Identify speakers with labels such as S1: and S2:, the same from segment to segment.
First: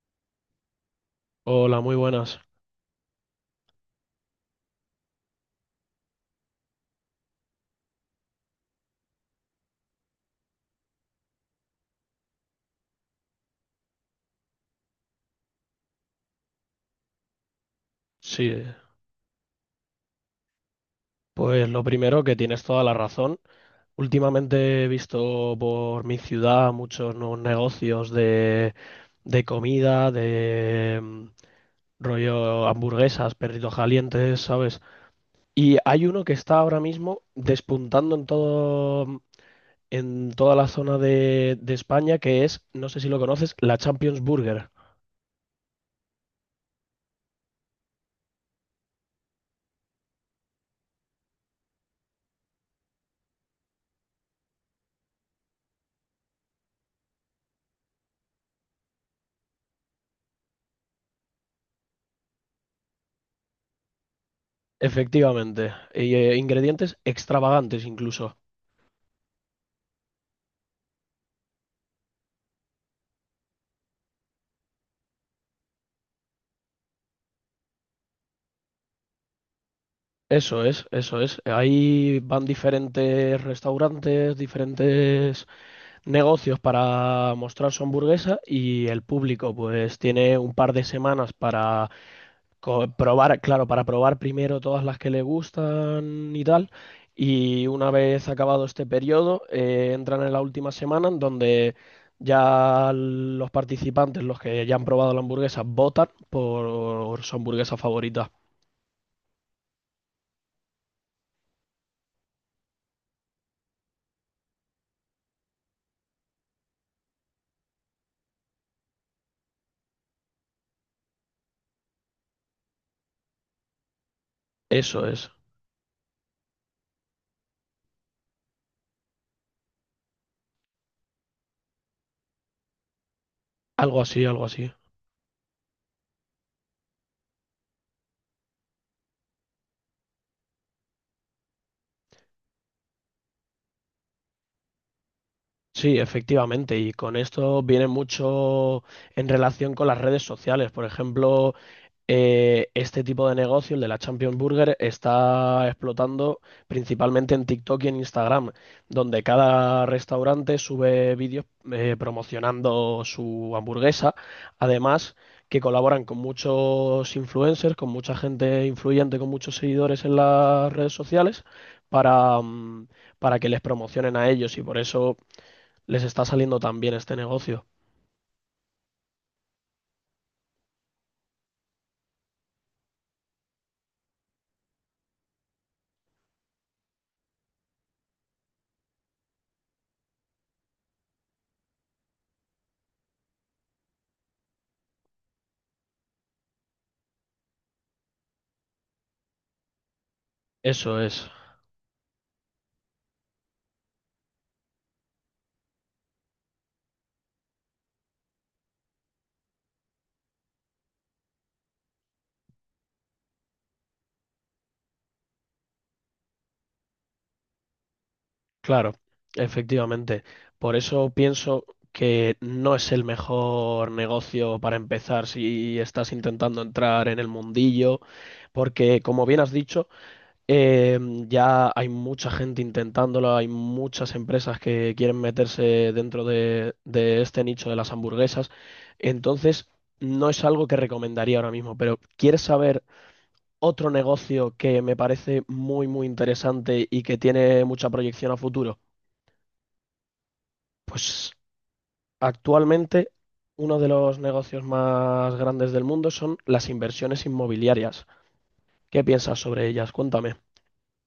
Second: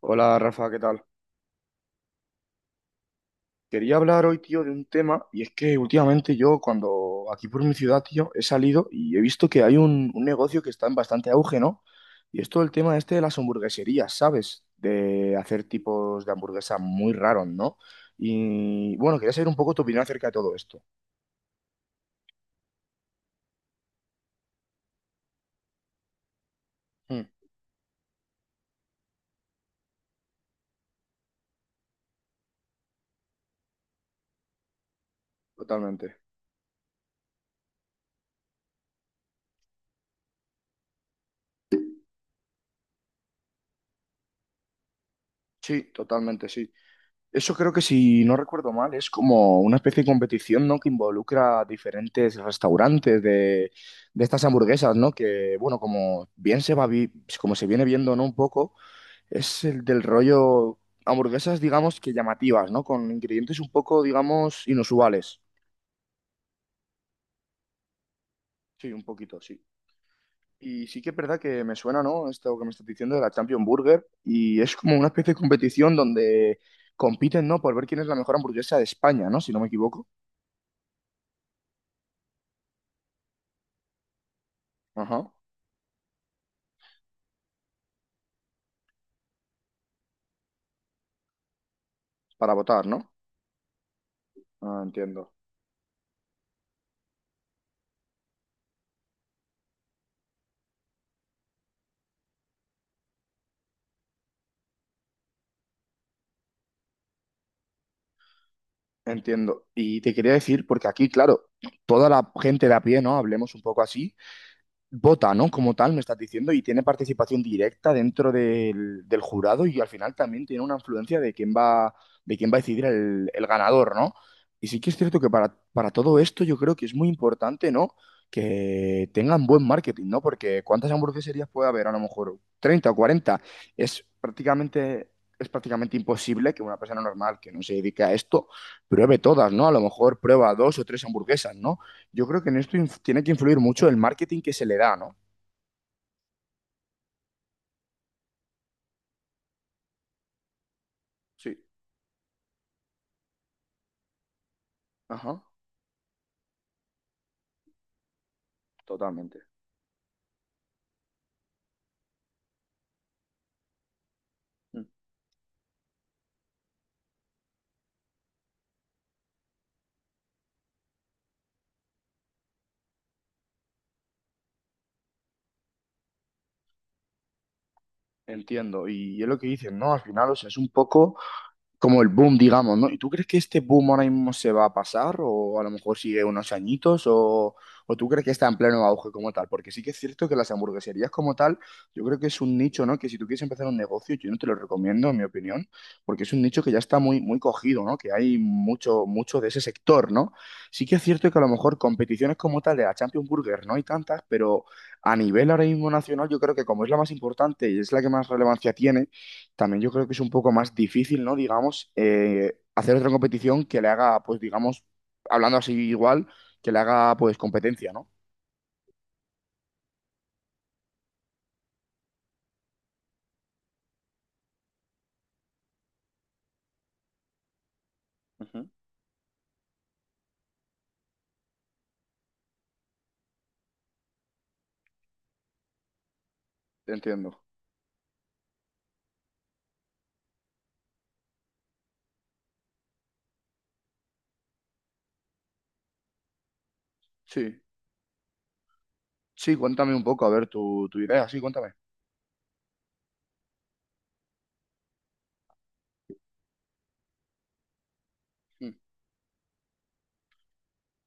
S1: Hola Rafa, ¿qué tal?
S2: Hola, muy buenas.
S1: Quería hablar hoy, tío, de un tema, y es que últimamente yo, cuando aquí por mi ciudad, tío, he salido y he visto que hay un negocio que está en bastante auge, ¿no? Y es todo el tema este de las hamburgueserías, ¿sabes? De hacer tipos de hamburguesa muy raros, ¿no?
S2: Sí,
S1: Y bueno, quería saber un poco tu opinión acerca de todo esto.
S2: pues lo primero que tienes toda la razón. Últimamente he visto por mi ciudad muchos
S1: Mm,
S2: nuevos negocios de comida, de rollo hamburguesas, perritos calientes, ¿sabes? Y hay
S1: totalmente.
S2: uno que está ahora mismo despuntando en en toda la zona de España, que es, no sé si lo conoces, la Champions Burger.
S1: Sí, totalmente, sí. Eso creo que si no recuerdo mal, es como una especie de competición, ¿no? Que involucra diferentes restaurantes de estas hamburguesas, ¿no? Que, bueno, como bien como se viene viendo, ¿no? Un poco, es el del rollo hamburguesas, digamos, que llamativas, ¿no? Con ingredientes un poco, digamos, inusuales.
S2: Efectivamente. Y, ingredientes extravagantes incluso.
S1: Sí, un poquito, sí. Y sí que es verdad que me suena, ¿no? Esto que me estás diciendo de la Champion Burger. Y es como una especie de competición donde compiten, ¿no? Por ver quién es la mejor hamburguesa de España, ¿no? Si no me equivoco.
S2: Eso es, eso es. Ahí van diferentes restaurantes,
S1: Ajá.
S2: diferentes negocios para mostrar su hamburguesa y el público pues tiene un par de semanas para
S1: Para votar, ¿no?
S2: probar, claro, para probar primero
S1: Ah,
S2: todas las que le
S1: entiendo,
S2: gustan y tal. Y una vez acabado este periodo, entran en la última semana en donde ya los participantes, los que ya han probado la hamburguesa, votan por su hamburguesa favorita.
S1: entiendo. Y te quería decir, porque aquí, claro, toda la gente de a pie, ¿no? Hablemos un poco así, vota, ¿no? Como tal, me estás diciendo, y tiene participación directa dentro del jurado y al final también tiene una influencia de quién va, a decidir el ganador, ¿no? Y sí que es
S2: Eso
S1: cierto
S2: es.
S1: que para todo esto yo creo que es muy importante, ¿no? Que tengan buen marketing, ¿no? Porque ¿cuántas hamburgueserías puede haber? A lo mejor 30 o 40.
S2: Algo
S1: Es
S2: así, algo así.
S1: prácticamente, es prácticamente imposible que una persona normal que no se dedique a esto pruebe todas, ¿no? A lo mejor prueba 2 o 3 hamburguesas, ¿no? Yo creo que en esto tiene que influir mucho el marketing que se le da, ¿no?
S2: Sí, efectivamente, y con esto viene mucho en relación con las redes sociales. Por ejemplo,
S1: Sí,
S2: este tipo de negocio, el de la Champions Burger,
S1: ajá,
S2: está explotando principalmente en TikTok y en Instagram, donde
S1: totalmente.
S2: cada restaurante sube vídeos promocionando su hamburguesa.
S1: Mm.
S2: Además, que colaboran con muchos influencers, con mucha gente influyente, con muchos seguidores en las redes sociales, para, mm, para que les promocionen a ellos y por eso les está saliendo tan bien este negocio.
S1: Entiendo. Y es lo que dicen, ¿no? Al final, o sea, es un poco como el boom, digamos, ¿no? ¿Y tú crees que este boom ahora mismo se va a pasar o a lo mejor sigue unos añitos o tú crees que está en pleno auge como tal? Porque sí que es cierto que las hamburgueserías como tal, yo creo que es un nicho, ¿no? Que si tú quieres empezar un negocio, yo no te lo recomiendo, en mi opinión, porque es un nicho que ya está muy, muy cogido, ¿no? Que hay mucho, mucho de ese sector, ¿no? Sí que
S2: Eso
S1: es
S2: es,
S1: cierto que a lo mejor competiciones como tal de la Champions Burger no hay tantas, pero a nivel ahora mismo nacional, yo creo que como es la más importante y es la que más relevancia tiene, también yo creo que es un poco más difícil, ¿no? Digamos, hacer otra competición que le haga, pues digamos, hablando así igual, que le haga pues competencia, ¿no?
S2: claro, efectivamente. Por eso pienso que no es el mejor negocio para empezar si estás intentando entrar en el mundillo,
S1: Ujú.
S2: porque como bien has dicho, eh, ya hay mucha gente intentándolo, hay muchas empresas que quieren meterse dentro de,
S1: Te
S2: de
S1: entiendo.
S2: este nicho de las hamburguesas, entonces no es algo que recomendaría ahora mismo, pero ¿quieres saber otro negocio que me parece muy, muy interesante y que
S1: Sí.
S2: tiene mucha proyección a futuro?
S1: Sí, cuéntame un poco, a ver tu, idea,
S2: Pues
S1: sí, cuéntame.
S2: actualmente uno de los negocios más grandes del mundo son las inversiones inmobiliarias. ¿Qué piensas sobre ellas? Cuéntame.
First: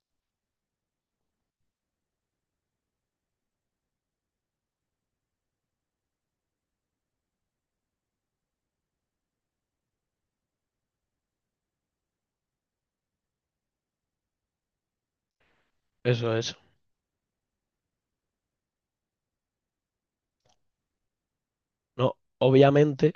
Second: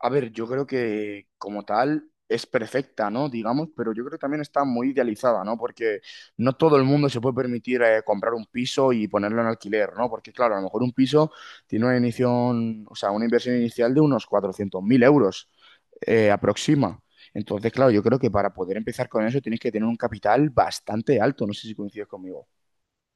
S1: A ver, yo creo que como tal es perfecta, ¿no? Digamos, pero yo creo que también está muy idealizada, ¿no? Porque no todo el mundo se puede permitir comprar un piso y ponerlo en alquiler, ¿no? Porque claro, a lo mejor un piso tiene una inición, o sea, una inversión inicial de unos 400.000 euros,
S2: Eso es.
S1: aproxima. Entonces, claro, yo creo que para poder empezar con eso tienes que tener un capital bastante alto. No sé si coincides
S2: No,
S1: conmigo.
S2: obviamente.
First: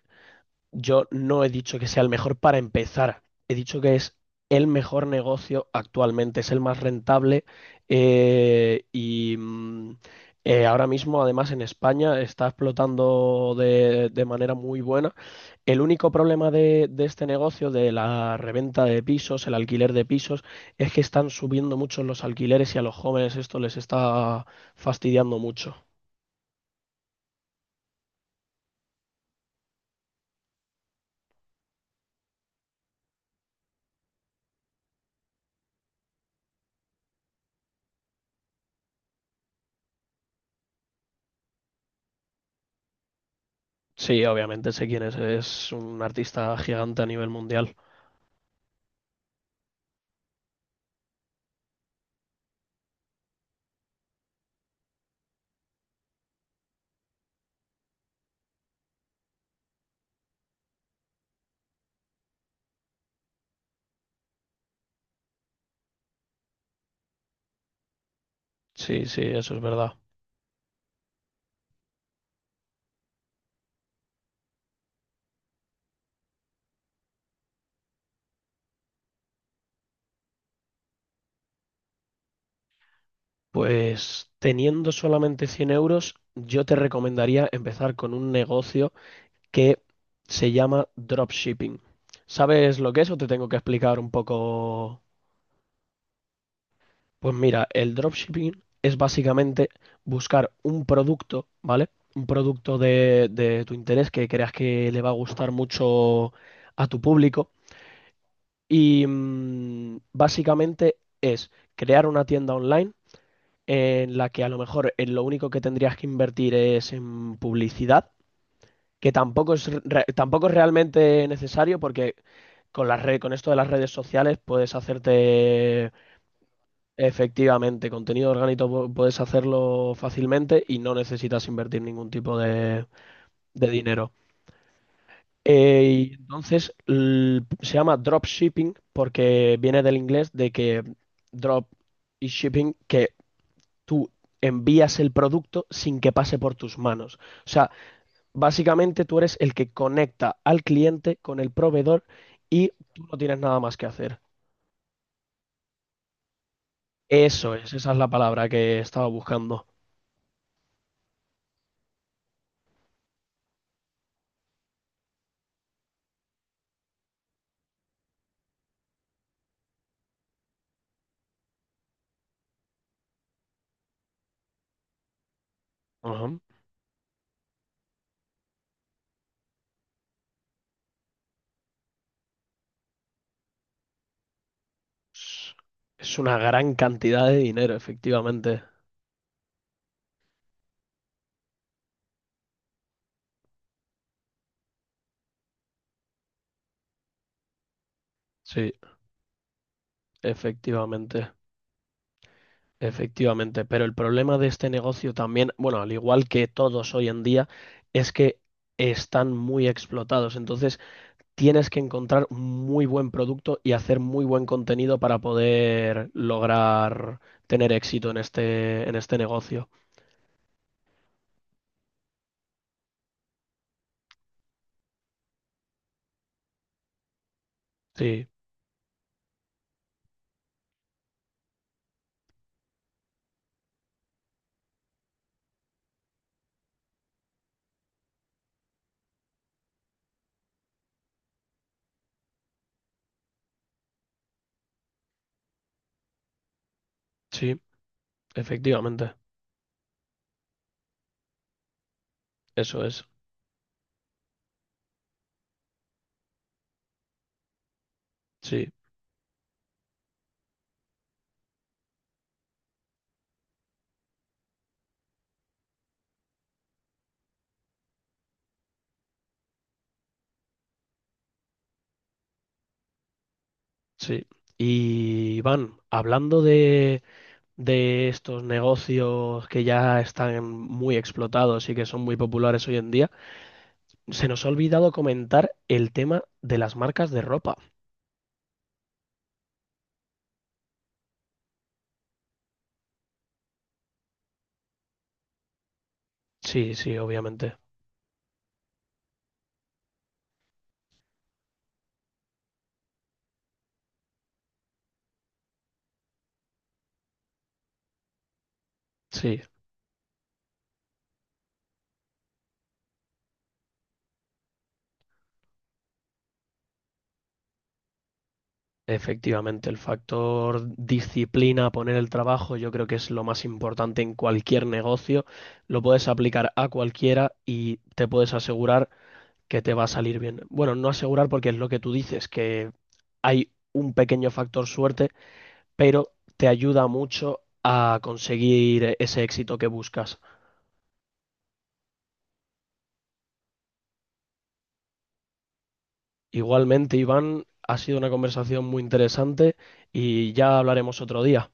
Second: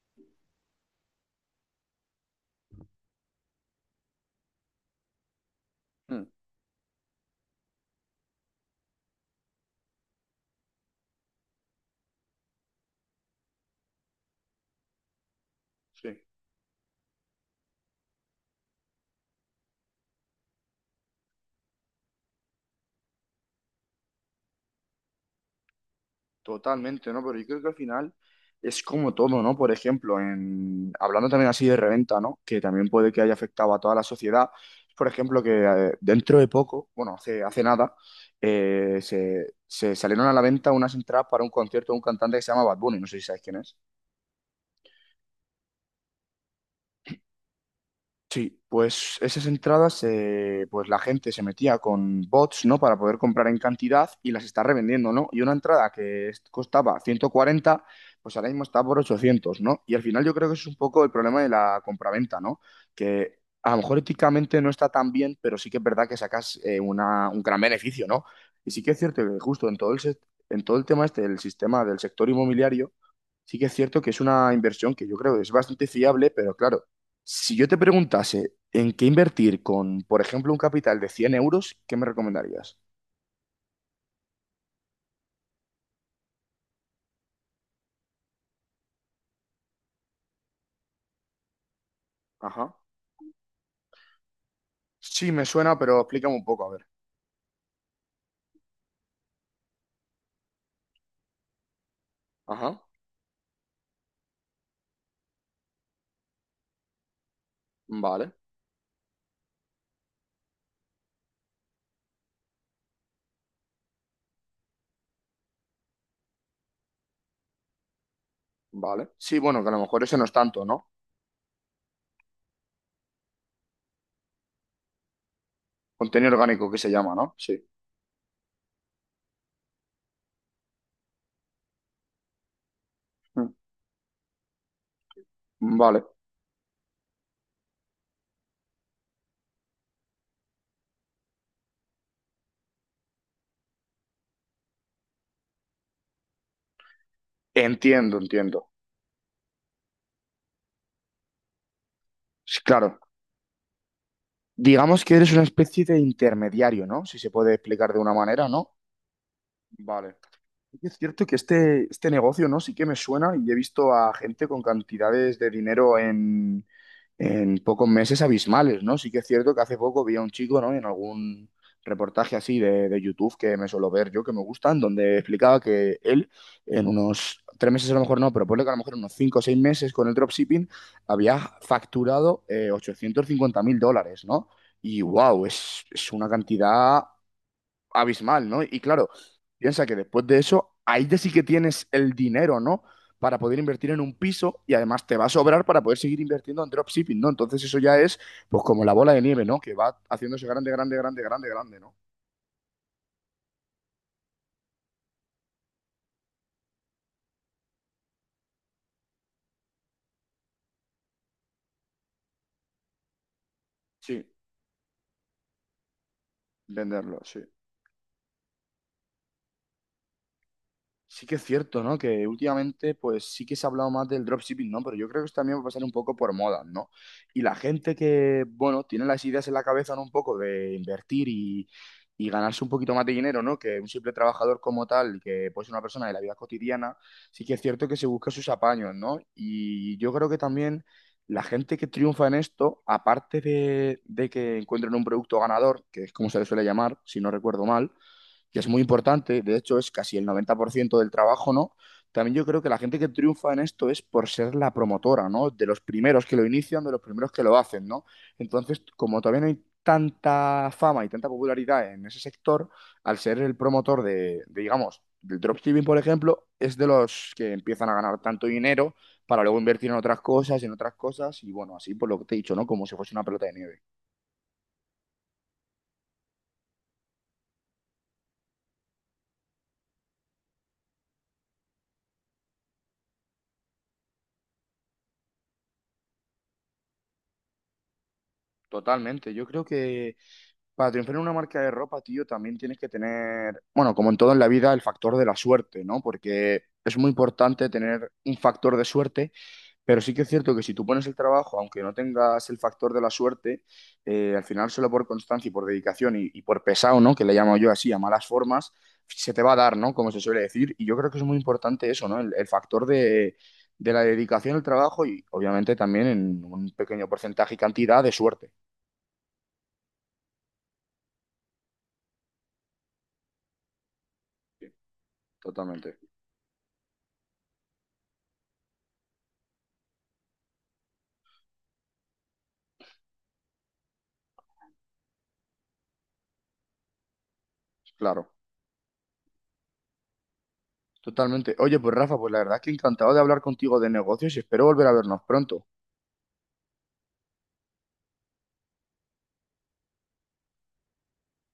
S2: Yo no he dicho que sea el mejor para empezar. He dicho que es el mejor negocio
S1: Mm,
S2: actualmente, es el más rentable eh, y mm, ahora mismo, además, en España está explotando de manera muy buena. El único
S1: sí.
S2: problema de este negocio, de la reventa de pisos, el alquiler de pisos, es que están subiendo mucho los alquileres y a los jóvenes esto les está fastidiando mucho.
S1: Totalmente, ¿no? Pero yo creo que al final es como todo, ¿no? Por ejemplo, hablando también así de reventa, ¿no? Que también puede que haya afectado a toda la sociedad. Por ejemplo, que dentro de poco, bueno, hace nada, se salieron a la venta unas entradas para un concierto de un cantante que se llama Bad Bunny, no sé si sabes quién es.
S2: Sí, obviamente sé quién es un artista gigante a nivel mundial.
S1: Sí, pues esas entradas, pues la gente se metía con bots, ¿no? Para poder comprar en cantidad y las está revendiendo, ¿no? Y una entrada que costaba 140, pues ahora mismo está por 800, ¿no? Y al final yo creo que eso es un poco el problema de la compraventa, ¿no? Que a lo mejor éticamente no está tan bien, pero sí que es verdad que sacas un gran beneficio, ¿no? Y sí que es
S2: Sí, sí,
S1: cierto que
S2: eso es
S1: justo en todo
S2: verdad.
S1: en todo el tema este del sistema del sector inmobiliario, sí que es cierto que es una inversión que yo creo que es bastante fiable, pero claro si yo te preguntase en qué invertir con, por ejemplo, un capital de 100 euros, ¿qué me recomendarías?
S2: Pues teniendo solamente 100 euros, yo te recomendaría empezar con un negocio que se llama dropshipping.
S1: Ajá,
S2: ¿Sabes lo que es o te tengo que explicar un poco?
S1: sí, me suena, pero explícame un poco, a ver.
S2: Pues mira, el dropshipping es básicamente buscar un producto, ¿vale? Un producto
S1: Ajá,
S2: de tu interés que creas que le va a gustar mucho a tu público.
S1: vale,
S2: Y básicamente es crear una tienda online en la que a lo mejor en lo único que tendrías que invertir es en publicidad,
S1: vale,
S2: que
S1: sí,
S2: tampoco
S1: bueno,
S2: es,
S1: que a lo mejor ese no es
S2: tampoco es
S1: tanto, ¿no?
S2: realmente necesario porque con las con esto de las redes sociales puedes hacerte
S1: Contenido orgánico que se llama, ¿no? Sí.
S2: efectivamente contenido orgánico, puedes hacerlo fácilmente y no necesitas invertir ningún tipo de dinero.
S1: Mm,
S2: Eh,
S1: vale,
S2: y entonces se llama dropshipping porque viene del inglés de que drop y shipping, que tú envías el producto sin que pase por tus manos. O sea,
S1: entiendo, entiendo.
S2: básicamente tú eres el que conecta al cliente con el proveedor
S1: Sí,
S2: y
S1: claro,
S2: tú no tienes nada más que hacer.
S1: digamos que eres una especie de intermediario, ¿no? Si se puede
S2: Eso es, esa
S1: explicar
S2: es
S1: de
S2: la
S1: una
S2: palabra
S1: manera, ¿no?
S2: que estaba buscando.
S1: Vale, y es cierto que este negocio, ¿no? Sí que me suena y he visto a gente con cantidades de dinero en pocos meses abismales, ¿no? Sí que es cierto que hace poco vi a un chico, ¿no? En algún reportaje así de YouTube que me suelo ver yo, que me gustan, donde explicaba que él
S2: Ajá.
S1: en unos 3 meses a lo mejor no, pero ponle que a lo mejor en unos 5 o 6 meses con el dropshipping había facturado 850.000 dólares, ¿no? Y wow,
S2: Es
S1: es
S2: es
S1: una
S2: una gran
S1: cantidad
S2: cantidad de dinero,
S1: abismal,
S2: efectivamente.
S1: ¿no? Y claro, piensa que después de eso, ahí ya sí que tienes el dinero, ¿no? Para poder invertir en un piso y además te va a sobrar para poder seguir invirtiendo en dropshipping, ¿no? Entonces eso ya es pues
S2: Sí,
S1: como la bola de nieve, ¿no? Que va haciéndose grande, grande, grande,
S2: efectivamente.
S1: grande, grande, ¿no?
S2: Efectivamente, pero el problema de este negocio también, bueno, al igual que todos hoy en día, es que están muy explotados. Entonces, tienes que encontrar un muy buen producto y hacer muy
S1: Sí,
S2: buen contenido para poder lograr
S1: venderlo, sí.
S2: tener éxito en este negocio.
S1: Sí que es cierto, ¿no? Que últimamente, pues sí que se ha hablado más del dropshipping, ¿no? Pero yo creo que eso también va a pasar un poco por moda, ¿no? Y la gente
S2: Sí,
S1: que, bueno, tiene las ideas en la cabeza, ¿no? Un poco de invertir y ganarse un poquito más de dinero, ¿no? Que un simple trabajador como tal, que puede ser una persona de la vida cotidiana, sí que es cierto que se busca sus apaños, ¿no? Y yo creo que también la gente que triunfa en esto, aparte de, que encuentren un producto ganador, que es como se le suele llamar, si no
S2: sí,
S1: recuerdo mal, que es muy
S2: efectivamente.
S1: importante, de hecho es casi el 90% del trabajo, ¿no? También yo creo que la
S2: Eso
S1: gente
S2: es.
S1: que triunfa en esto es por ser la promotora, ¿no? De los primeros que lo inician, de los primeros que lo hacen, ¿no?
S2: Sí,
S1: Entonces, como todavía no hay tanta fama y tanta popularidad en ese sector, al ser el promotor de, digamos, del dropshipping, por ejemplo, es de los que empiezan a ganar tanto dinero para luego invertir en otras cosas, y bueno, así por lo que te he dicho, ¿no? Como si fuese una pelota de nieve.
S2: sí. Y Iván, hablando de estos negocios que ya están muy explotados y que son muy populares hoy en día, se nos ha olvidado comentar el tema de las marcas de ropa.
S1: Totalmente, yo creo que para triunfar en una marca de ropa, tío, también tienes que tener, bueno, como en todo en la vida, el factor de la suerte, ¿no? Porque
S2: Sí,
S1: es
S2: sí,
S1: muy
S2: obviamente.
S1: importante tener un factor de suerte, pero sí que es cierto que si tú pones el trabajo, aunque no tengas el factor de la suerte, al final solo por constancia y por dedicación y por pesado, ¿no? Que le llamo yo así, a malas formas, se te
S2: Sí.
S1: va a dar, ¿no? Como se suele decir. Y yo creo que es muy importante eso, ¿no? El factor de la dedicación al trabajo y obviamente también en un pequeño porcentaje y cantidad de suerte.
S2: Efectivamente, el factor disciplina, poner el trabajo, yo creo que es lo más importante en cualquier
S1: Sí,
S2: negocio. Lo
S1: totalmente,
S2: puedes aplicar a cualquiera y te puedes asegurar que te va a salir bien. Bueno, no asegurar porque es lo que tú dices, que hay un pequeño factor suerte, pero te ayuda mucho a
S1: claro.
S2: conseguir ese éxito que buscas.
S1: Totalmente. Oye, pues Rafa, pues la verdad es que encantado de hablar contigo de negocios y espero volver a vernos pronto.
S2: Igualmente, Iván, ha sido una conversación muy interesante y ya hablaremos otro día.